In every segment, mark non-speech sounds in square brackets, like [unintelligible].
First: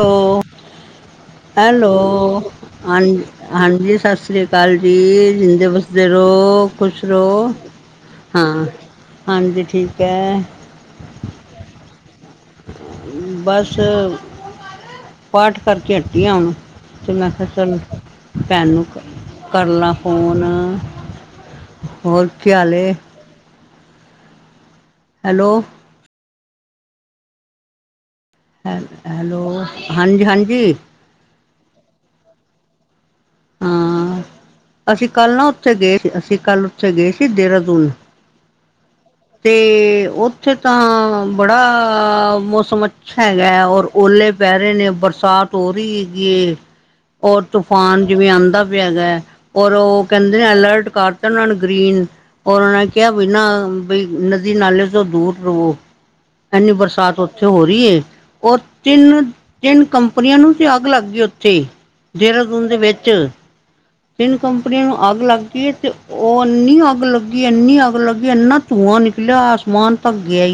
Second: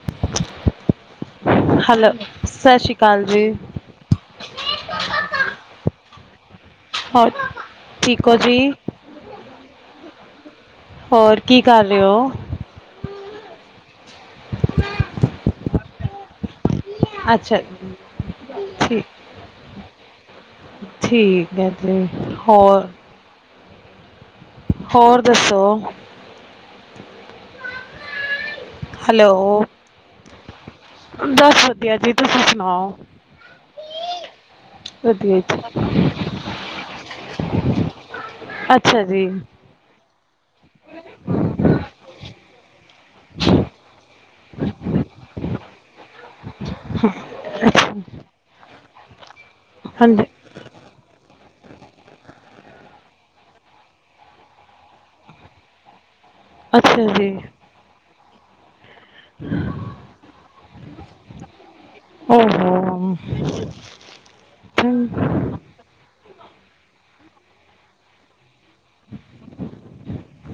Hello, hello. ਸਤਿ ਸ਼੍ਰੀ ਹਾਂ ਅਕਾਲ ਜੀ। ਹਾਂਜੀ, ਸਸ੍ਰੀ ਕਾਲ ਜੀ, ਜਿੰਦੇ ਵਸਦੇ ਰਉ, ਖੁਸ਼ ਹੋਰ ਰਉ ਠੀਕ ਓ ਜੀ? ਹਾਂਜੀ, ਠੀਕ ਐ। ਹੋਰ, ਕੀ ਕਰ ਰਏ ਓ? ਬਸ ਪਾਠ ਕਰਕੇ ਹਟੀ ਆਂ ਹੁਨ। ਤੇ ਮੈਂ ਕੇਆ ਅੱਛਾ ਚਲ ਭੈਨ ਨੂੰ ਠੀਕ ਕਰ ਲਾਂ ਫੋਨ। ਠੀਕ ਐ ਜੀ, ਹੋਰ ਕੀ ਹਾਲ ਹੋਰ? ਏ ਹੋਰ ਹੈਲੋ ਦੱਸੋ। ਹੈ ਹੈਲੋ ਹਾਂਜੀ ਹਾਂਜੀ। ਬਸ ਵਧੀਆ ਜੀ ਤੁਸੀਂ ਸੁਣਾਓ। ਹਾਂ ਅਸੀਂ ਕੱਲ ਵਧੀਆ ਨਾ ਜੀ ਉੱਥੇ ਗਏ ਸੀ ਅਸੀਂ ਕੱਲ ਉੱਥੇ ਗਏ ਸੀ ਦੇਹਰਾਦੂਨ। ਅੱਛਾ ਜੀ। ਅਤੇ ਉੱਥੇ ਤਾਂ ਬੜਾ ਮੌਸਮ ਅ ਅੱਛਾ ਹੈਗਾ ਔਰ ਓਲੇ ਪੈ ਰਹੇ ਨੇ ਬਰਸਾਤ ਹੋ ਰਹੀ ਹੈਗੀ ਏ। ਹੂ ਓਰ ਤੂਫਾਨ ਜਿਵੇਂ ਆਉਂਦਾ ਪਿਆ ਹੈਗਾ ਔਰ ਉਹ ਹਾਂਜੀ ਕਹਿੰਦੇ ਅਲਰਟ ਕਰ। ਉਹਨਾਂ ਨੂੰ ਗ੍ਰੀਨ ਔਰ ਉਹਨਾਂ ਨੇ ਕਿਹਾ ਵੀ ਨਾ ਬਈ ਨਦੀ ਨਾਲੇ ਤੋਂ ਦੂਰ ਰਵੋ ਇਨੀ ਅੱਛਾ ਬਰਸਾਤ ਜੀ ਉੱਥੇ ਹੋ ਰਹੀ ਏ ਔਰ ਤਿੰਨ ਤਿੰਨ ਕੰਪਨੀਆਂ ਨੂੰ ਤੇ ਅੱਗ ਲੱਗ ਗਈ ਉੱਥੇ। ਦੇਹਰਾਦੂਨ ਦੇ ਵਿੱਚ ਓਹੋ ਤਿੰਨ ਕੰਪਨੀਆਂ ਨੂੰ ਅੱਗ ਲੱਗ ਗਈ ਏ ਤੇ ਉਹ ਇੰਨੀ ਅੱਗ ਲੱਗੀ ਇੰਨੀ ਅੱਗ ਲੱਗੀ ਇੰਨਾ ਧੂੰਆਂ ਨਿਕਲਿਆ ਆਸਮਾਨ ਤਕ ਗਿਆ।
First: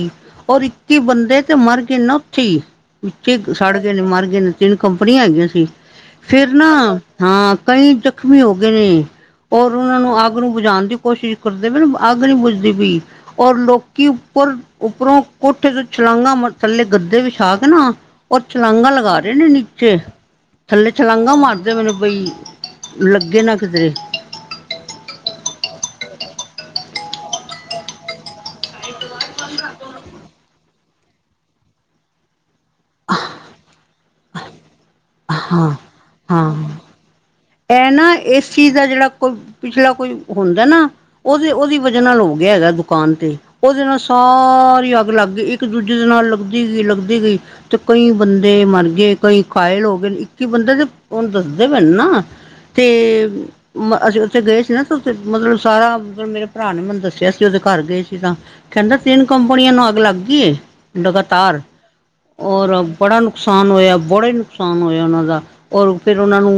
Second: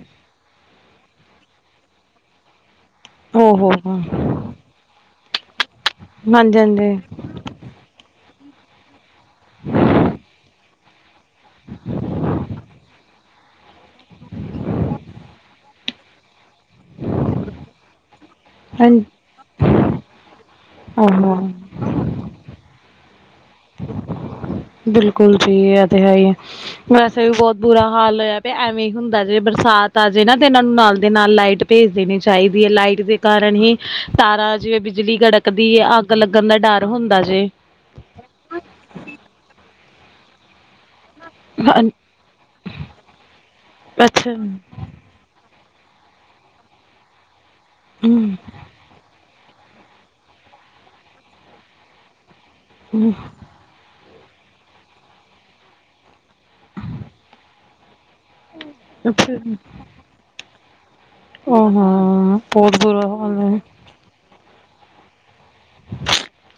ਔਰ ਇੱਕੀ ਬੰਦੇ ਤੇ ਮਰ ਗਏ ਨਾ ਉੱਥੇ ਹੀ ਵਿੱਚੇ ਓਹੋ ਸੜ ਗਏ ਨੇ ਮਰ ਗਏ ਨੇ। ਤਿੰਨ ਕੰਪਨੀਆਂ ਹੈਗੀਆਂ ਸੀ ਫੇਰ ਹਾਂਜੀ ਨਾ ਹਾਂਜੀ ਹਾਂ ਕਈ ਜਖਮੀ ਹੋ ਗਏ ਨੇ ਔਰ ਉਹਨਾਂ ਨੂੰ ਅੱਗ ਨੂੰ ਬੁਜਾਉਣ ਦੀ। ਕੋਸ਼ਿਸ਼ ਕਰਦੇ ਪਏ ਨੇ ਅੱਗ ਨੀ ਬੁਝਦੀ ਪਈ ਔਰ ਲੋਕ ਕਿ ਉੱਪਰ ਉੱਪਰੋਂ ਕੋਠੇ ਤੋਂ ਛਲਾਂਘਾ ਥੱਲੇ ਗੱਦੇ ਵਿਛਾ ਕੇ ਨਾ ਉਹ ਛਲਾਂਘਾ ਹਾਂਜੀ ਲਗਾ ਰਹੇ ਨੇ ਨੀਚੇ ਥੱਲੇ ਛਲਾਂਘਾ ਓਹੋ ਮਾਰਦੇ ਪਏ ਨੇ ਬਈ। ਲੱਗੇ ਨਾ ਕਿਧਰੇ ਬਿਲਕੁਲ ਜੀ ਇਹ ਤੇ ਹੈ ਹੀ। ਵੈਸੇ ਵੀ ਬਹੁਤ ਬੁਰਾ ਹਾਲ ਹੋਇਆ ਪਿਆ ਐਵੇਂ ਹੀ ਹੁੰਦਾ ਜੇ ਬਰਸਾਤ ਆ ਜੇ ਨਾ ਤੇ ਇਹਨਾਂ ਨੂੰ ਨਾਲ ਦੇ ਨਾਲ ਲਾਈਟ ਭੇਜ ਦੇਣੀ ਚਾਹੀਦੀ ਹੈ ਲਾਈਟ ਦੇ ਕਾਰਨ ਹੀ ਸਾਰਾ ਜਿਵੇਂ ਬਿਜਲੀ ਗੜਕਦੀ ਹਾਂ ਹੈ ਅੱਗ ਲੱਗਣ ਹਾਂ ਦਾ ਡਰ ਹੁੰਦਾ ਜੇ ਇਹ ਨਾ ਏਸੀ ਦਾ ਜਿਹੜਾ ਕੋ ਪਿਛਲਾ ਕੋਈ ਹੁੰਦਾ ਨਾ। ਉਹਦੇ ਉਹਦੀ ਹਾਂ, ਵਜਾ ਨਾਲ ਹੋ ਗਿਆ ਹੈਗਾ ਦੁਕਾਨ ਤੇ ਉਹਦੇ ਨਾਲ ਅੱਛਾ ਸਾਰੀ ਅੱਗ ਲੱਗ ਗੀ ਇੱਕ ਦੂਜੇ ਦੇ ਨਾਲ ਲੱਗਦੀ ਗਈ ਲੱਗਦੀ ਗਈ ਤੇ ਕਈ ਹਮ ਬੰਦੇ ਮਰ ਗਏ। ਕਈ ਕਾਇਲ ਹੋ ਗਏ ਇੱਕ ਹੀ ਬੰਦੇ ਦੇ ਹੁਣ ਦੱਸਦੇ ਪਏ ਨਾ ਤੇ ਅਸੀਂ ਉੱਥੇ ਗਏ ਸੀ ਨਾ ਉੱਥੇ ਮਤਲਬ ਸਾਰਾ ਮਤਲਬ ਮੇਰੇ ਭਰਾ ਨੇ ਮੈਨੂੰ ਦੱਸਿਆ ਸੀ ਉਹਦੇ ਘਰ ਗਏ ਜਿੱਦਾਂ ਕਹਿੰਦਾ ਸੀ ਤਿੰਨ ਅੱਛਾ ਜੀ। ਕੰਪਨੀਆਂ ਨੂੰ ਅੱਗ ਲੱਗ ਗਈ। ਓ ਲਗਾਤਾਰ ਹਾਂ ਔਰ ਬਹੁਤ ਬੁਰਾ ਬੜਾ ਹਾਲ ਹੈ ਨੁਕਸਾਨ ਹੋਇਆ ਬੜਾ ਨੁਕਸਾਨ ਹੋਇਆ ਉਹਨਾਂ ਦਾ ਔਰ ਫਿਰ ਉਹਨਾਂ ਨੂੰ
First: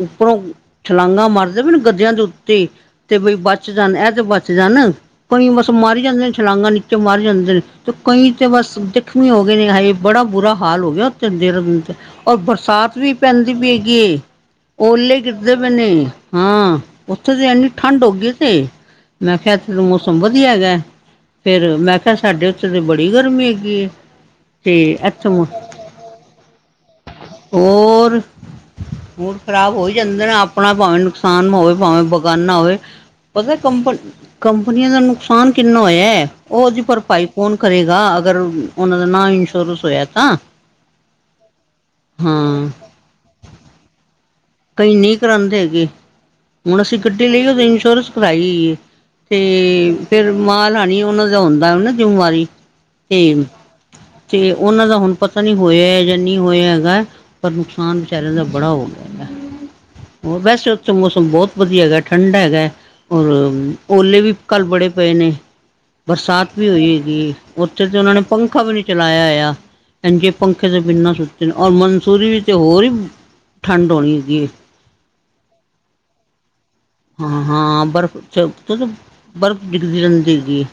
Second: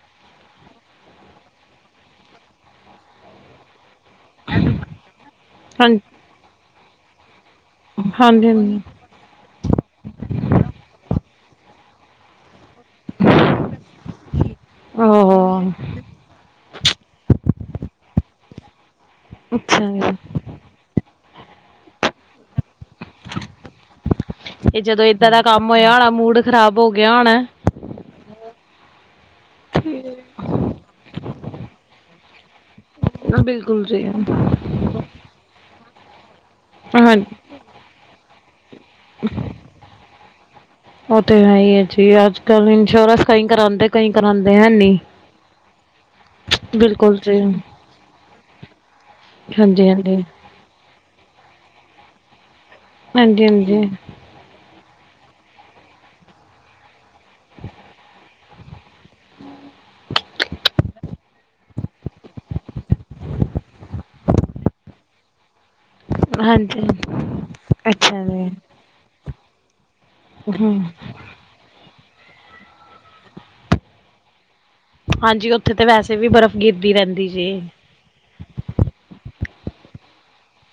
ਉੱਪਰੋਂ ਛਲਾਂਗਾਂ ਮਰਦੇ ਨੇ ਗੱਦਿਆਂ ਦੇ ਉੱਤੇ। ਤੇ ਬਈ ਬਚ ਜਾਣ ਇਹ ਤੇ ਬਚ ਜਾਣ ਕਈ ਬਸ ਹਾਂਜੀ ਮਾਰੀ ਜਾਂਦੇ ਨੇ ਛਲਾਂਗਾਂ ਨੀਚੇ ਮਰ ਜਾਂਦੇ ਨੇ। ਤੇ ਕਈ ਤੇ ਹਾਂਜੀ ਬਸ ਹਾਂਜੀ ਜਖਮੀ ਹੋ ਗਏ ਨੇ ਹਾਏ ਬੜਾ ਬੁਰਾ ਹਾਲ ਹੋ ਗਿਆ ਉਥੇ ਦੇਹਰਾਦੂਨ ਤੇ। ਔਰ ਬਰਸਾਤ ਵੀ ਪੈਂਦੀ ਪਈ ਹੈਗੀ। ਓਲੇ ਕਿੱਦਾਂ ਓਹੋ ਬਣੇ ਹਾਂ ਉੱਥੇ ਤਾਂ ਇਨੀ ਠੰਡ ਹੋਗੀ ਤੇ ਮੈਂ ਕਿਹਾ ਇੱਥੇ ਤੇ ਅੱਛਾ ਮੌਸਮ ਜੀ ਵਧੀਆ ਹੈਗਾ। ਫਿਰ ਮੈਂ ਕਿਹਾ ਸਾਡੇ ਉੱਥੇ ਤੇ ਬੜੀ ਗਰਮੀ ਹੈਗੀ। ਤੇ ਜਦੋਂ ਇੱਥੇ ਇਦਾਂ ਦਾ ਮੌ ਕੰਮ ਹੋਇਆ ਹੋਣਾ ਮੂਡ ਖ਼ਰਾਬ ਹੋ ਗਿਆ ਹੋਣਾ। ਹੋਰ ਖ਼ਰਾਬ ਹੋਈ ਜਾਂਦੇ ਨੇ ਆਪਣਾ ਭਾਵੇਂ ਨੁਕਸਾਨ ਹੋਵੇ ਭਾਵੇਂ ਬਗਾਨਾ ਹੋਵੇ। ਪਤਾ ਬਿਲਕੁਲ ਕੰਪ ਜੀ ਕੰਪਨੀਆਂ ਦਾ ਨੁਕਸਾਨ ਕਿੰਨਾ ਹੋਇਆ ਉਹ ਉਹਦੀ ਹਾਂਜੀ ਭਰਪਾਈ ਫੋਨ। ਕਰੇਗਾ ਅਗਰ ਉਹਨਾਂ ਦਾ ਨਾ ਇੰਸ਼ੋਰੈਂਸ ਹੋਇਆ ਤਾਂ ਉਹ ਤੇ ਹੈ ਹੀ ਹੈ ਜੀ ਅੱਜ ਕੱਲ ਹਾਂ ਇੰਸ਼ੋਰੈਂਸ ਕਈ ਕਰਾਉਂਦੇ ਕਈ ਕਰਾਉਂਦੇ ਹੈ। ਕਈ ਨੀ ਨਹੀਂ ਕਰਾਉਂਦੇ ਹੈਗੇ। ਹੁਣ ਅਸੀਂ ਬਿਲਕੁਲ ਗੱਡੀ ਜੀ ਲਈ ਉਹਦੀ ਇੰਸ਼ੋਰੈਂਸ ਕਰਾਈਏ ਤੇ ਹਾਂਜੀ ਹਾਂਜੀ ਫਿਰ ਹਾਂਜੀ ਮਾਲ ਹਾਣੀ ਉਹਨਾ ਦਾ ਹੁੰਦਾ ਨਾ ਜਿੰਮੇਵਾਰੀ ਤੇ ਹਾਂਜੀ ਤੇ ਉਹਨਾਂ ਦਾ ਹੁਣ ਪਤਾ ਨਹੀਂ ਹੋਇਆ ਜਾਂ ਨਹੀਂ ਹੋਇਆ ਹੈਗਾ ਪਰ ਨੁਕਸਾਨ ਵਿਚਾਰਿਆਂ ਦਾ ਬੜਾ ਹੋ। ਹੋਰ ਵੈਸੇ ਉੱਥੇ ਮੌਸਮ ਬਹੁਤ ਵਧੀਆ ਹੈਗਾ ਠੰਡਾ ਹੈਗਾ ਹੈ। ਔਰ ਓਲੇ ਵੀ ਕੱਲ ਬੜੇ ਪਏ ਨੇ ਬਰਸਾਤ ਵੀ ਹੋਈ ਹਾਂਜੀ ਹੈਗੀ ਉੱਥੇ ਤੇ ਉਹਨਾਂ ਨੇ ਅੱਛਾ ਜੀ ਪੰਖਾ ਵੀ ਨਹੀਂ ਚਲਾਇਆ ਆਇਆ ਹਾਂਜੀ ਪੰਖੇ ਦੇ ਹਮ ਬਿਨਾਂ ਸੁੱਤੇ ਨੇ ਔਰ ਮਨਸੂਰੀ ਤੇ ਹੋਰ ਠੰਡ ਹੋਣੀ ਜੀ ਏ ਹਾਂਜੀ ਉੱਥੇ ਤੇ ਵੈਸੇ ਵੀ ਬਰਫ਼ ਗਿਰਦੀ ਰਿੰਦ ਹਾਂ ਹਾਂ ਬਰਫ਼ ਕੁਛ ਬਰਫ਼ ਡਿੱਗਦੀ ਰਹਿੰਦੀ ਹੈਗੀ ਏ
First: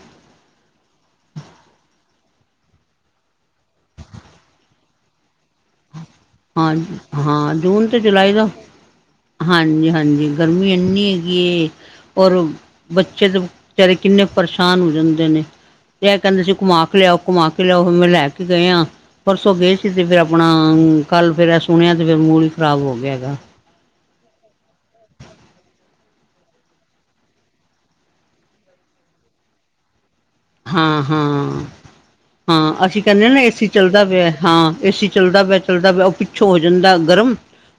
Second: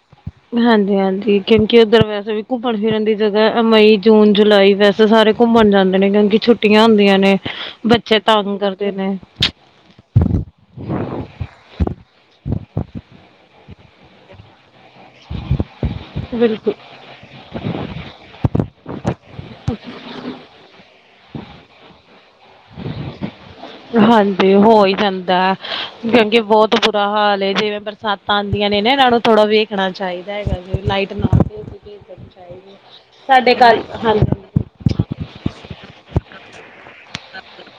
ਹਾਂਜੀ ਹਾਂਜੀ ਕਿਉਂਕਿ ਉੱਧਰ ਵੈਸੇ ਵੀ ਘੁੰਮਣ ਫਿਰਨ ਦੀ ਜਗ੍ਹਾ ਮਈ ਜੂਨ ਜੁਲਾਈ ਵੈਸ ਸਾਰੇ ਘੁੰਮਣ ਜਾਂਦੇ ਨੇ ਕਿਉਂਕਿ ਹਾਂ ਛੁੱਟੀਆਂ ਹੁੰਦੀਆਂ ਨੇ ਹਾਂ ਬੱਚੇ ਤੰਗ ਕਰਦੇ ਨੇ ਹਾਂਜੀ ਹਾਂਜੀ ਗਰਮੀ ਇੰਨੀ ਹੈਗੀ ਔਰ ਬੱਚੇ ਦੇ ਬਚਾਰੇ ਕਿੰਨੇ ਪਰੇਸ਼ਾਨ ਹੋ ਜਾਂਦੇ ਇੰਨੇ ਤੇ ਇਹ ਕਹਿੰਦੇ ਸੀ ਬਿਲਕੁਲ ਘੁਮਾ ਕੇ ਲਿਆਓ ਘੁਮਾ ਕੇ ਲਿਆਓ ਮੈਂ ਲੈ ਕੇ ਗਏ ਹਾਂ ਪਰਸੋਂ ਗਏ ਸੀ ਤੇ ਫਿਰ ਆਪਣਾ ਕੱਲ ਫਿਰ ਸੁਣਿਆ ਤੇ ਮੂਲ ਖਰਾਬ ਹੋ ਗਿਆ ਹੈਗਾ ਹਾਂਜੀ ਹੋ ਜਾਂਦਾ ਹੈ ਕਿਉਂਕਿ ਬਹੁਤ ਬੁਰਾ ਹਾਲ ਹੈ ਜਿਵੇਂ ਸੱਤ ਆਂਦੀਆਂ ਨੇ ਇਹਨਾਂ ਥੋੜਾ ਵੇਖ ਚਾਹੀਦਾ ਹੈਗਾ ਲਾਈਟ ਨਾ ਹਾਂ-ਹਾਂ। ਹੋਵੇ ਹਾਂ ਹਾਂ ਅਸੀਂ [unintelligible] ਕਹਿੰਦੇ ਨਾ ਸਾਡੇ ਏਸੀ ਘਰ ਚੱਲਦਾ ਪਿਆ ਹਾਂਜੀ- ਹਾਂ ਏ ਸੀ ਚੱਲਦਾ ਪਿਆ ਚੱਲਦਾ ਪਿਆ ਉਹ ਪਿੱਛੋਂ ਹੋ ਜਾਂਦਾ ਗਰਮ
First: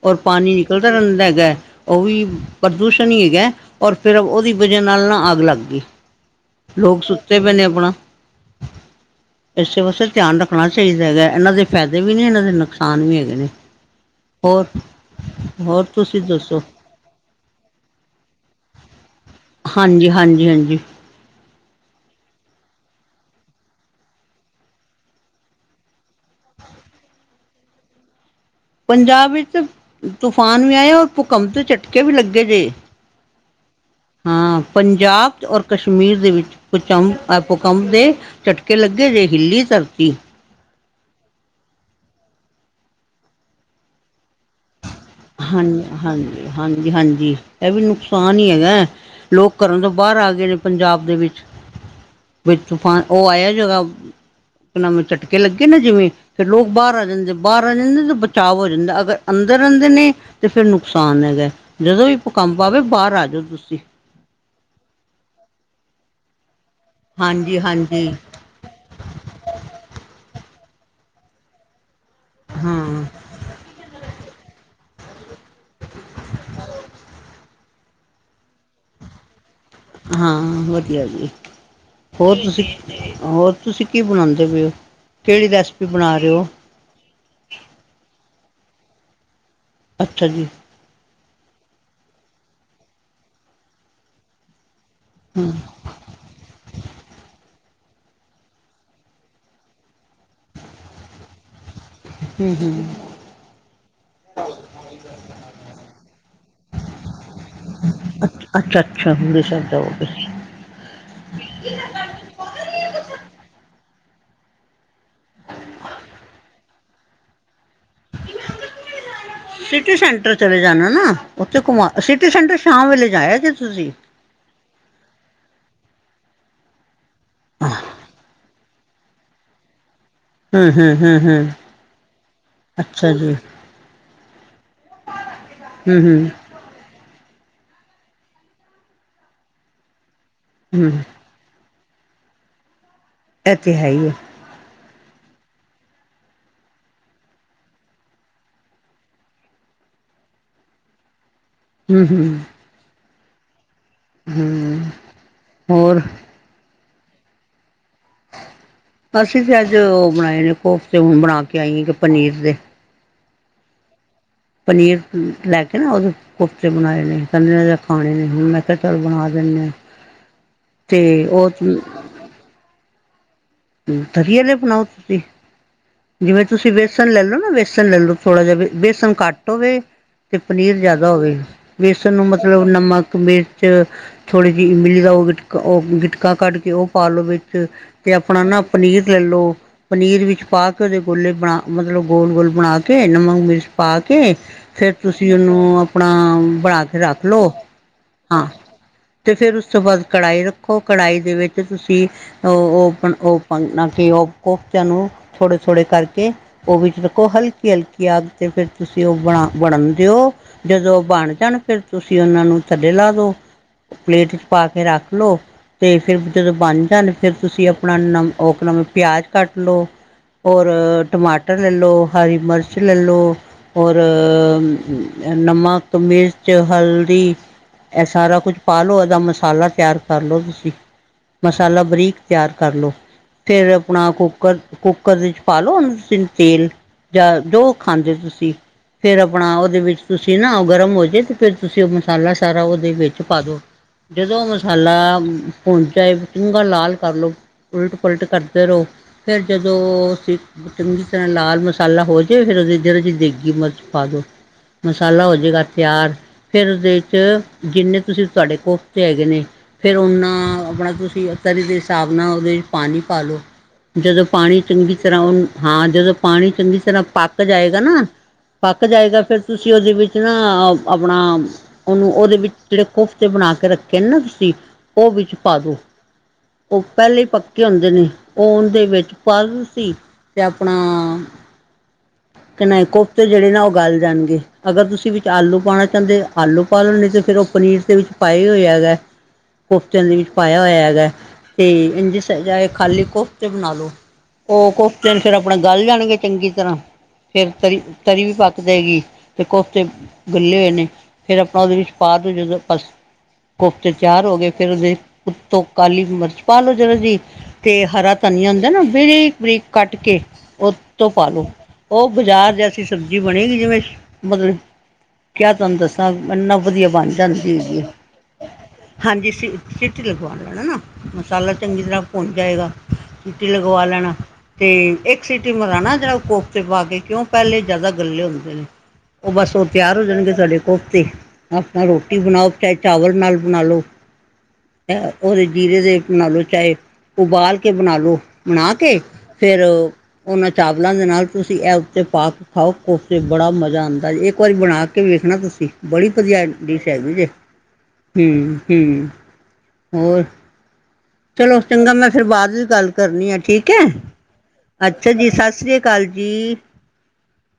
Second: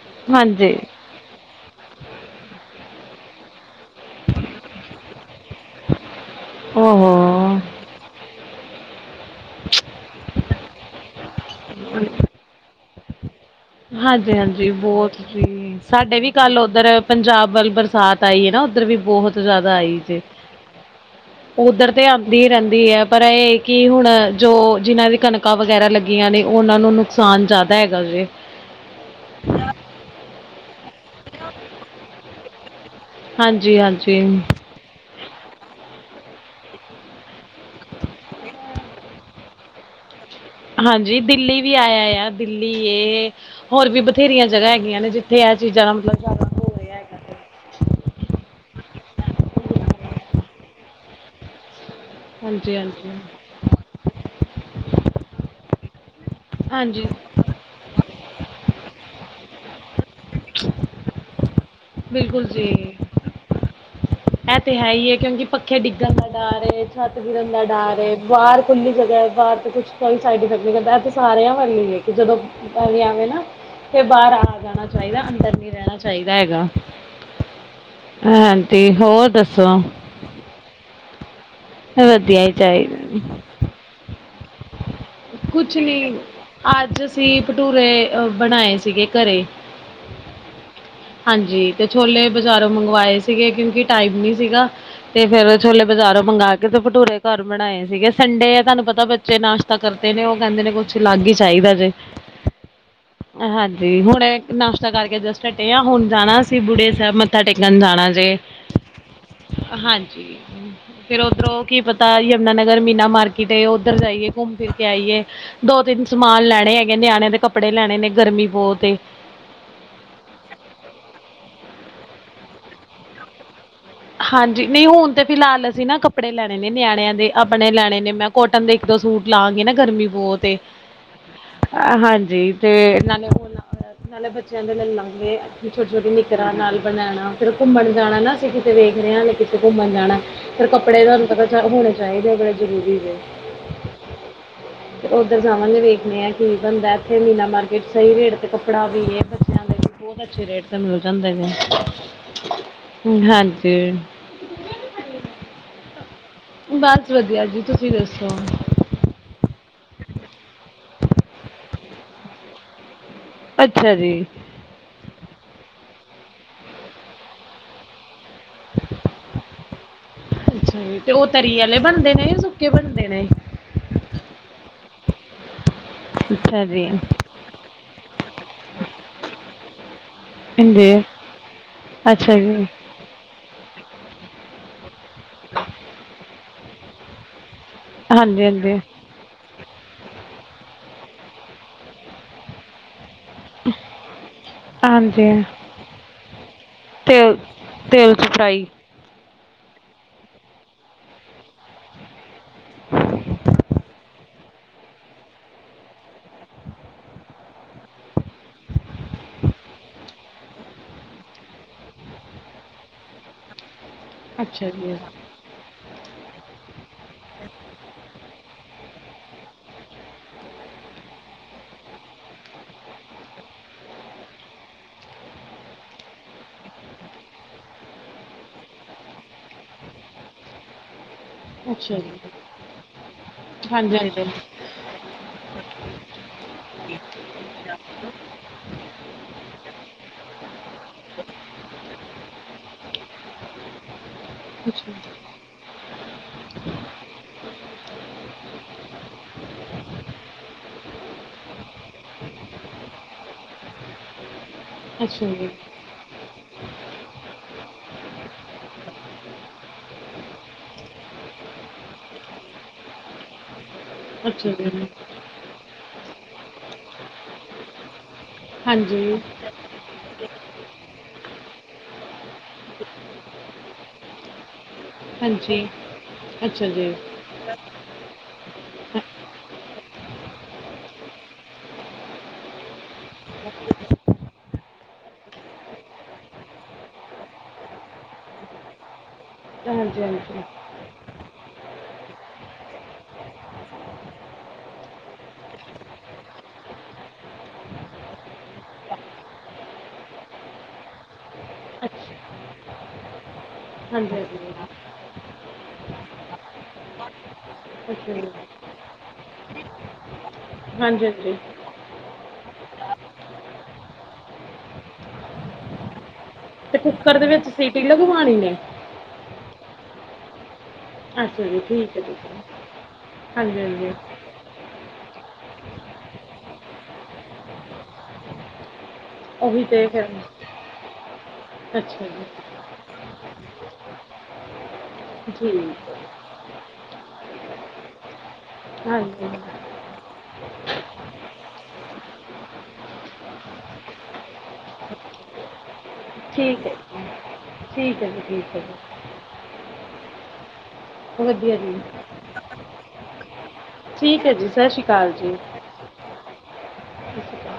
ਔਰ ਪਾਣੀ ਹਾਂਜੀ ਨਿਕਲਦਾ ਰਹਿੰਦਾ ਹੈਗਾ, ਉਹ ਵੀ ਪ੍ਰਦੂਸ਼ਣ ਹੀ ਹੈਗਾ। ਔਰ ਫਿਰ ਉਹਦੀ ਵਜ੍ਹਾ ਨਾਲ ਨਾ ਅੱਗ ਲੱਗ ਗਈ, ਲੋਕ ਓਹੋ ਸੁ ਸੁੱਤੇ ਪਏ ਨੇ ਆਪਣਾ, ਇਸੇ ਵਾਸਤੇ ਧਿਆਨ ਰੱਖਣਾ ਚਾਹੀਦਾ ਹੈਗਾ ਇਹਨਾਂ ਦੇ ਫਾਇਦੇ ਵੀ ਨੇ ਇਹਨਾਂ ਦੇ ਨੁਕਸਾਨ ਵੀ ਹੈਗੇ ਨੇ। ਹੋਰ ਹਾਂਜੀ-ਹਾਂਜੀ ਬਹੁਤ ਜੀ ਹੋਰ ਸਾਡੇ ਤੁਸੀਂ ਵੀ ਕੱਲ ਦੱਸੋ ਉੱਧਰ ਪੰਜਾਬ ਵੱਲ ਬਰਸਾਤ ਆਈ ਏ ਨਾ ਉੱਧਰ ਵੀ ਬਹੁਤ ਜ਼ਿਆਦਾ ਆਈ ਹਾਂਜੀ ਜੇ ਹਾਂਜੀ ਹਾਂਜੀ। ਉੱਧਰ ਤੇ ਆਂਦੀ ਰਹਿੰਦੀ ਏ ਪਰ ਐ ਹੈ ਕਿ ਹੁਣ ਜੋ ਜਿਹਨਾਂ ਦੀ ਕਣਕਾਂ ਵਗੈਰਾ ਲੱਗੀ ਗੀਆਂ ਨੇ ਉਹਨਾਂ ਨੂੰ ਨੁਕਸਾਨ ਜ਼ਿਆਦਾ ਹੈਗਾ ਜੇ। ਪੰਜਾਬ ਵਿੱਚ, ਤੂਫਾਨ ਵੀ ਆਏ ਔਰ ਭੁਕੰਪ ਦੇ ਝਟਕੇ ਵੀ ਲੱਗੇ ਜੇ। ਹਾਂਜੀ-ਹਾਂਜੀ ਹਾਂ ਪੰਜਾਬ ਔਰ ਕਸ਼ਮੀਰ ਦੇ ਵਿੱਚ, ਕੁਚੰ ਭੂਕੰਪ ਦੇ ਝਟਕੇ ਲੱਗੇ ਜੇ ਹਿੱਲੀ ਧਰਤੀ। ਹਾਂਜੀ ਦਿੱਲੀ ਵੀ ਆਇਆ ਆ ਦਿੱਲੀ ਇਹ ਹੋਰ ਵੀ ਬਥੇਰੀਆਂ ਜਗ੍ਹਾ ਹੈਗੀਆਂ ਨੇ ਜਿੱਥੇ ਇਹ ਹਾਂਜੀ ਚੀਜ਼ਾਂ ਦਾ ਮਤਲਬ ਜ਼ਿਆਦਾ ਹਾਂਜੀ ਹੋ ਹਾਂਜੀ ਰਿਹਾ ਹੈਗਾ ਤੇ। ਹਾਂਜੀ ਇਹ ਵੀ ਨੁਕਸਾਨ ਹੀ ਹੈਗਾ। ਲੋਕ ਘਰਾਂ ਤੋਂ ਬਾਹਰ ਆ ਗਏ ਨੇ ਪੰਜਾਬ ਦੇ ਵਿੱਚ। ਵਿੱਚ ਤੂਫਾਨ ਹਾਂਜੀ-ਹਾਂਜੀ, ਉਹ ਆਇਆ ਜਰਾ, ਨਵੇਂ ਝਟਕੇ ਲੱਗੇ ਨਾ ਜਿਵੇਂ- ਫਿਰ ਲੋਕ ਬਾਹਰ ਹਾਂਜੀ ਆ ਹਾਂਜੀ ਜਾਂਦੇ ਬਾਹਰ ਆ ਜਾਂਦੇ ਤੇ ਬਚਾਅ ਹੋ ਜਾਂਦਾ ਅਗਰ ਅੰਦਰ-ਅੰਦਰ ਨੇ ਤੇ ਫਿਰ ਨੁਕਸਾਨ ਹੈਗਾ, ਜਦੋਂ ਵੀ ਬਿਲਕੁਲ ਭੁਕੰਪ ਜੀ। ਆਵੇ ਬਾਹਰ ਆ ਜਾਓ ਤੁਸੀਂ। ਇਹ ਤੇ ਹੈ ਈ ਐ ਕਿਉਂਕਿ ਪੱਖੇ ਡਿੱਗਣ ਦਾ ਡਰ ਏ, ਛੱਤ ਗਿਰਨ ਹਾਂਜੀ ਦਾ ਡਰ ਹਾਂਜੀ ਏ ਬਾਹਰ ਖੁੱਲੀ ਜਗ੍ਹਾ ਏ ਬਾਹਰ ਤਾਂ ਕੁਛ ਸਾਈਡ ਇਫੈਕਟ ਨਹੀਂ ਕਰਦਾ ਇਹ ਤਾਂ ਸਾਰਿਆਂ ਵੱਲ ਈ ਏ ਕਿ ਜਦੋਂ ਹਾਂ ਪ ਆਵੇਂ ਨਾ ਫਿਰ ਬਾਹਰ ਆ ਜਾਣਾ ਚਾਹੀਦਾ ਅੰਦਰ ਨੀ ਰਹਿਣਾ ਚਾਹੀਦਾ ਹੈਗਾ। ਹਾਂਜੀ ਹੋਰ ਦੱਸੋ। ਹਾਂ ਵਧੀਆ ਜੀ, ਹੋਰ ਵਧੀਆ ਹੀ ਤੁਸੀਂ ਚਾਹੀਦਾ। ਹੋਰ ਤੁਸੀਂ ਕੀ ਬਣਾਉਂਦੇ ਪਏ ਓ? ਕੁਛ ਨੀ, ਅੱਜ ਅਸੀਂ ਭਟੂਰੇ ਅ ਬਣਾਏ ਸੀਗੇ ਘਰੇ। ਅੱਛਾ ਜੀ। ਹਾਂਜੀ ਤੇ ਛੋਲੇ ਬਜ਼ਾਰੋਂ ਮੰਗਵਾਏ ਸੀਗੇ ਕਿਉਂਕਿ ਟਾਈਮ ਨੀ ਸੀਗਾ, ਤੇ ਹਮ ਫੇਰ ਛੋਲੇ ਬਜ਼ਾਰੋਂ ਮੰਗ ਕੇ ਤੇ ਭਟੂਰੇ ਘਰ ਬਣਾਏ ਸੀਗੇ ਸੰਡੇ ਆ ਤੁਹਾਨੂੰ ਪਤਾ ਬੱਚੇ ਨਾਸ਼ਤਾ ਕਰ- ਨੇ ਉਹ ਕਹਿੰਦੇ ਨੇ ਕੁੱਛ ਅਲੱਗ ਹੀ ਚਾਹੀਦਾ ਜੇ। ਹਮ ਹਮ ਹਾਂਜੀ ਹੁਣੇ ਨਾਸ਼ਤਾ ਕਰਕੇ ਜਸਟ ਹੁਣ ਜਾਣਾ ਸੀ ਬੁੜੇ ਸਾਹਿਬ ਮੱਥਾ ਟੇਕਣ ਜਾਣਾ ਜੇ। ਅੱਛਾ ਅੱਛਾ ਹੁੰਦੇ ਸਾਹਿਬ ਜਾਓਗੇ ਹਾਂਜੀ। ਫੇਰ ਉੱਧਰੋਂ ਕੀ ਪਤਾ ਯਮੁਨਾ ਨਗਰ ਮੀਨਾ ਮਾਰਕੀਟ ਉੱਧਰ ਜਾਈਏ। ਘੁੰਮ ਫਿਰ ਕੇ ਆਈਏ ਦੋ ਤਿੰਨ ਸਮਾਨ ਲੈਣੇ ਹੈਗੇ ਨਿਆਣੇ ਦੇ ਕੱਪੜੇ ਲੈਣੇ ਨੇ ਗਰਮੀ ਬਹੁਤ ਏ। ਸਿਟੀ ਸੈਂਟਰ ਚਲੇ ਜਾਣਾ ਨਾ ਉੱਥੇ ਘੁਮਾ ਸਿਟੀ ਸੈਂਟਰ ਸ਼ਾਮ ਵੇਲੇ ਜਾਇਆ ਜੇ ਤੁਸੀਂ। ਹਾਂਜੀ ਨਹੀਂ ਹੁਣ ਤੇ ਫਿਲਹਾਲ ਅਸੀਂ ਨਾ ਕੱਪੜੇ ਲੈਣੇ ਨੇ ਨਿਆਣਿਆਂ ਦੇ ਆਪਣੇ ਲੈਣੇ ਨੇ ਮੈਂ ਕੋਟਨ ਦੇ- ਦੋ ਸੂਟ ਲਾਗੇ ਨਾ ਗਰਮੀ ਬਹੁਤ- ਏ ਹੂੰ ਹੂੰ ਹੂੰ ਹੂੰ। ਹਾਂਜੀ ਤੇ ਨਾਲੇ ਉਹ [inaudible] ਨਾਲੇ ਬੱਚਿਆਂ ਦੇ ਲੈ ਲਾਂਗੇ ਹੂੰ ਛੋਟੀ-ਛੋਟੀ ਹੂੰ ਨਿਕਰਾਂ ਨਾਲ- ਬਨੇਨਾ ਫਿਰ ਘੁੰਮਣ ਜਾਣਾ ਨਾ ਅਸੀਂ ਕਿਤੇ ਵੇਖ ਰਹੇ ਹਾਂ ਕਿਤੇ ਘੁੰਮਣ ਜਾਣਾ ਫਿਰ ਹੂੰ ਕੱਪੜੇ ਤੁਹਾਨੂੰ ਪਤਾ- ਹੋਣੇ ਚਾਹੀਦੇ ਉਹ ਬੜੇ ਜ਼ਰੂਰੀ ਨੇ। ਇਹ ਤੇ ਹੈ ਈ ਐ। [inaudible] ਤੇ ਓਧਰ ਜਾਵਾਂਗੇ ਵੇਖਦੇ ਆ ਕੀ ਬਨਦਾ ਇੱਥੇ ਮੀਨਾ ਮਾਰਕੀਟ ਸਈ ਰੇਟ ਤੇ ਕੱਪੜਾ ਵੀ ਏ ਬੱਚੇਆਂ ਦੇ ਬੋਤ ਅੱਛੇ ਰੇਟ ਤੇ ਮਿਲ ਜਾਂਦੇ ਨੇ। ਹੂੰ, ਹੂੰ। ਹਾਂਜੀ। ਹੂੰ, ਹੋਰ ਬਸ ਵਧੀਆ ਜੀ ਤੁਸੀਂ ਦੱਸੋ। ਅਸੀਂ ਵੀ ਅੱਜ ਓ ਬਣਾਏ ਨੇ ਕੋਫਤੇ ਹੁਣ ਬਣਾ ਕੇ ਆਈ ਆਂ ਪਨੀਰ ਦੇ। ਅੱਛਾ ਜੀ। ਪਨੀਰ ਲੈ ਕੇ ਨਾ ਓਦੇ ਕੋਫਤੇ ਬਣਾਏ ਨੇ ਕੈਂਦੇ ਅੱਜ ਐ ਖਾਣੇ ਨੇ। ਮੈਂ ਕੇਆ ਚੱਲ ਬਣਾ ਦੇਨੇ ਆ ਤੇ ਓ ਦੇ ਨੇ ਸੁੱਕੇ ਬਣਦੇ ਨੇ? ਹੂੰ, ਤਰੀ ਆਲੇ ਬਨਾਓ ਤੁਸੀਂ। ਜਿਵੇਂ ਅੱਛਾ ਤੁਸੀਂ ਜੀ ਬੇਸਣ ਲੈ ਲੋ ਨਾ, ਵੇਸਣ ਲੈ ਲੋ ਥੋੜ੍ਹਾ ਜਾ ਬੇਸਣ ਘੱਟ ਹੋਵੇ। ਤੇ ਪਨੀਰ ਹਾਂਜੀ ਜਾਦਾ ਹੋਵੇ ਬੇਸਣ ਨੂੰ ਅੱਛਾ ਮਤਲਬ ਜੀ ਨਮਕ, ਮਿਰਚ ਥੋੜ੍ਹੀ ਜੀ ਇਮਲੀ ਦਾ ਓ ਗਿਟਕਾ ਓ ਗਿਟਕਾ ਕੱਢ ਕੇ ਓ ਪਾ ਲੋੋ ਵਿੱਚ ਤੇ ਆਪਣਾ ਹਾਂਜੀ ਨਾ ਹਾਂਜੀ ਪਨੀਰ ਲੈ ਲੋ ਪਨੀਰ ਵਿੱਚ ਪਾ ਕੇ ਓਦੇ ਗੋਲੇ ਬਣਾ ਮਤਲਬ ਗੋਲ-ਗੋਲ ਬਣਾ ਕੇ ਨਮਕ ਮਿਰਚ ਪਾ ਕੇ ਫੇਰ ਹਾਂਜੀ ਤੁਸੀਂ ਓਨੂੰ ਆਪਣਾ ਬਣਾ ਕੇ ਰੱਖ ਤੇਲ ਲੋ। ਤੇਲ 'ਚ ਫਰਾਈ ਤੇ ਫੇਰ ਉਸ ਤੋਂ ਬਾਦ ਕੜਾਈ ਰੱਖੋ ਕੜਾਈ ਦੇ ਵਿੱਚ ਤੁਸੀਂ ਓ, ਓ ਆਪ ਓ ਕਿ ਓ ਕੋਫਤੇਆਂ ਨੂੰ ਥੋੜੇ ਥੋੜੇ ਕਰਕੇ ਓ ਵਿੱਚ ਰੱਖੋ, ਹਲਕੀ-ਹਲਕੀ ਅੱਗ ਤੇ ਫਿਰ ਤੁਸੀਂ ਓ ਬਣਾ ਬਣਨ ਦਿਓ। ਜਦੋਂ ਬਣ ਜਾਣ ਫਿਰ ਤੁਸੀਂ ਓਨਾਂ ਨੂੰ ਥੱਲੇ ਲਾ ਦੋ। ਪਲੇਟ 'ਚ ਪਾ ਅੱਛਾ ਕੇ ਜੀ ਰੱਖ ਲੋ। ਤੇ ਫਿਰ ਜਦੋਂ ਬਣ ਜਾਣ ਫਿਰ ਤੁਸੀਂ ਆਪਣਾ ਨਮ ਓ ਅਪਣਾ ਪਿਆਜ਼ ਕੱਟ ਲੋ। ਹੋਰ ਟਮਾਟਰ ਲੈ ਲੋ, ਹਰੀ ਮਰਚ ਲੈ ਲੋ। ਹੋਰ ਨਮਕ, ਮਿਰਚ, ਹਲਦੀ ਐ ਸਾਰਾ ਕੁੱਛ ਪਾ ਲੋ ਐਦਾ ਮਸਾਲਾ ਤਿਆਰ ਕਰ ਲੋ ਤੁਸੀਂ। ਮਸਾਲਾ ਅੱਛਾ ਬਰੀਕ ਜੀ ਤਿਆਰ ਕਰ ਲੋ, ਫਿਰ ਹਾਂਜੀ ਆਪਣਾ ਹਾਂਜੀ ਅੱਛਾ ਕੁੱਕਰ ਕੁ ਕੁੱਕਰ ਦੇ 'ਚ ਪਾ ਲੋ ਤੁਸੀਂ ਤੇਲ ਜਾਂ ਜੋ ਖਾਂਦੇ ਤੁਸੀਂ। ਫੇਰ ਆਪਣਾ ਓਦੇ ਵਿੱਚ ਤੁਸੀਂ ਨਾ ਓ ਗਰਮ ਹੋ ਜੇ ਤੇ ਫਿਰ ਤੁਸੀਂ ਓ ਮਸਾਲਾ ਸਾਰਾ ਓਦੇ ਵਿੱਚ ਪਾ ਦੋ। ਜਦੋਂ ਮਸਾਲਾ ਅੱਛਾ ਭੁਨ ਜਾਏ, ਚੰਗਾ ਲਾਲ ਕਰ ਲੋ ਉਲਟ ਪੁਲਟ ਕਰਦੇ ਰੋ ਫਿਰ ਜਦ ਦੋ ਸੀ ਚੰਗੀ ਤਰ੍ਹਾਂ ਲਾਲ ਮਸਾਲਾ ਹੋ ਜੇ ਫੇਰ ਓਦੇ 'ਚ ਜਰਾ ਜੀ ਦੇਗੀ ਮਰਚ ਪਾ ਦੋ ਮਸਾਲਾ ਹੋ ਜੀ ਜੇਗਾ ਤਿਆਰ ਫਿਰ ਓਦੇ ਚ ਜਿੰਨੇ ਤੁਸੀਂ ਤੁਆਡੇ ਕੋਫਤੇ ਹੈਗੇ ਨੇ ਫਿਰ ਓਨਾ ਆਪਣਾ ਤੁਸੀਂ ਤਰੀ ਦੇ ਹਿਸਾਬ ਨਾਲ ਓਦੇ 'ਚ ਪਾਨੀ ਪਾ ਲੋ ਜਦ ਅੱਛਾ ਪਾਣੀ ਜੀ ਚੰਗੀ ਤਰ੍ਹਾਂ ਓ ਹਾਂ ਜਦੋਂ ਪਾਣੀ ਚੰਗੀ ਤਰ੍ਹਾਂ ਪੱਕ ਜਾਏਗਾ ਨਾ ਪੱਕ ਹਾਂਜੀ ਜਾਏਗਾ ਫੇਰ ਤੁਸੀਂ ਓਦੇ ਵਿੱਚ ਨਾ ਆਪਣਾ ਓਨੂੰ ਓਦੇ ਵਿੱਚ ਜੇੜੇ ਕੋਫਤੇ ਬਣਾ ਕੇ ਰੱਖੇ ਨਾ ਤੁਸੀਂ, ਓ ਵਿੱਚ ਪਾ ਹਾਂਜੀ ਦੋ, ਅੱਛਾ ਓ ਜੀ ਪੈਲੇ ਪ ਕੇ ਹੁੰਦੇ ਨੇਂ, ਓ ਓਂਦੇ ਹਾਂ- ਵਿੱਚ ਪਾ ਦੋ ਤੂੰਸੀ ਤੇ ਆਪਣਾ ਕਨਾਏ ਕੋਫਤੇ ਜੇੜੇ ਨਾ ਓ ਗਾਲ ਜਾਨਗੇ। ਅਗਰ ਤੁਸੀਂ ਵਿੱਚ ਆਲੂ ਪਾਣਾ ਚਾਂਦੇ ਆਲੂ ਪਾ ਲੋ ਨਈ ਤੇ ਫਿਰ ਓ ਪਨੀਰ ਦੇ ਵਿੱਚ ਪਾਏ ਹੀ ਹੋਏ ਹੈਗਾ। ਹਾਂਜੀ ਕੋਫਤੇਆਂ ਦੇ ਵਿੱਚ ਹਾਂਜੀ ਪਾਇਆ ਹੋਇਆ ਹੈਗਾ ਤੇ ਇੰਜ ਚਾਏ ਖਾਲੀ ਕੋਫਤੇ ਬਨਾ ਲੋ। ਓ ਕੋਫ਼ਤੇ ਨ ਫਿਰ ਆਪਣਾ ਗੱਲ ਜਾਣਗੇ ਚੰਗੀ ਤਰ੍ਹਾਂ ਫੇਰ ਤਰੀ-ਤਰੀ ਵੀ, ਪੱਕ ਜਾਵੇਗੀ ਤੇ ਕੋਫ਼ਤੇ ਹਿੱਲੇ ਹੋਏ ਨੇ ਫੇਰ, ਆਪਣਾ ਉਹਦੇ ਵਿੱਚ ਅੱਛਾ ਪਾ ਕੇ ਜਦੋ ਬਸ ਕੋਫ਼ਤੇ ਹਾਂਜੀ ਤਿਆਰ ਹੋ ਹਾਂਜੀ ਗਏ, ਫੇਰ ਉਹਦੇ ਉੱਤੋਂ ਕਾਲੀ ਮਿਰਚ ਪਾ ਲੋੋ ਜਰਾਜੀ, ਤੇ ਹਰਾ ਅੱਛਾ ਜੀ ਧਨੀਆ ਹੁੰਦਾ ਨਾ ਬਰੀਕ-ਬਰੀਕ ਕੱਟ ਕੇ ਹਾਂਜੀ ਉਤੋਂ ਪਾ ਹਾਂਜੀ ਲਓ ਉਹ ਬਾਜ਼ਾਰ ਜੈਸੀ, ਸਬਜ਼ੀ ਬਣੇਗੀ ਜਿਵੇਂ, ਮਤਲਬ ਕਿਆ ਤੁਹਾਨੂੰ ਦੱਸਾਂ ਇਨਾ ਅਤੇ ਵਧੀਆ ਬਣ ਕੁੱਕਰ ਦੇ ਵਿੱਚ ਜਾਂਦੀ ਹੈਗੀ ਸੀਟੀ ਏ, ਲਗਵਾਉਣੀ ਨੇ ਹਾਂਜੀ, ਸੀਟੀ ਲਗਵਾ ਲੈਣਾ ਨਾ ਅੱਛਾ ਮਸਾਲਾ ਜੀ ਚੰਗੀ ਠੀਕ ਤਰ੍ਹਾਂ ਹੈ ਠੀਕ ਭੁੰਨ ਹੈ ਜਾਏਗਾ, ਸੀਟੀ ਹਾਂਜੀ ਲਗਵਾ ਹਾਂਜੀ ਲੈਣਾ ਤੇ ਇੱਕ ਸੀਟੀ ਟੀ ਮਰਾਣਾ, ਜਿਹੜਾ ਕੋਫਤੇ ਪਾ ਕੇ, ਕਿਉਂ ਪਹਿਲੇ ਜਿਆਦਾ ਗੱਲੇ ਹੁੰਦੇ ਨੇ। ਉਹ ਬਸ ਉਹੀ ਉਹ, ਤਾਂ ਤਿਆਰ ਹੋ ਫਿਰ ਜਾਣਗੇ ਤੁਹਾਡੇ ਕੋਫਤੇ, ਆਪਣਾ ਅੱਛਾ ਰੋਟੀ ਜੀ ਬਣਾਓ ਐ ਚਾਵਲ ਨਾਲ ਬਣਾ ਲੋ, ਐ ਉਹਦੇ ਠੀਕ ਜੀਰੇ ਦੇ ਬਣਾ ਲੋ ਚਾਹੇ ਉਬਾਲ ਕੇ ਬਣਾਾ ਲੋ, ਬਣਾ ਕੇ ਹਾਂਜੀ ਫੇਰ ਉਹਨਾਂ ਚਾਵਲਾਂ ਦੇ ਨਾਲ ਤੁਸੀਂ ਇਹ ਉੱਤੇ ਪਾ ਕੇ ਖਾਓ ਕੁਫਤੇ, ਬੜਾ ਮਜ਼ਾ ਆਉਂਦਾ ਜੇ, ਇੱਕ ਵਾਰੀ ਬਣਾ ਕੇ ਕੇ ਵੇਖਣਾ ਤੁਸੀਂ, ਬੜੀ ਵਧੀਆ ਠੀਕ ਹੈ ਡਿਸ਼ ਜੀ ਹੈਗੀ ਜੇ ਠੀਕ ਹੈ ਜੀ ਠੀਕ ਹੈ ਜੀ ਹੁੰ-ਹੁੰ ਹੋਰ ਵਧੀਆ ਚਲੋ ਜੀ ਚੰਗਾ, ਮੈਂ ਫੇਰ ਬਾਅਦ ਵੀ ਗੱਲ ਕਰਨੀ ਆ, ਠੀਕ ਏ ਠੀਕ ਹੈ ਜੀ ਸਤਿ ਸ਼੍ਰੀ ਅਕਾਲ ਅੱਛਾ ਜੀ, ਸਸ੍ਰੀ ਸਤਿ ਸ੍ਰੀ ਅਕਾਲ ਜੀ। ਸਤਿ ਸ਼੍ਰੀ ਅਕਾਲ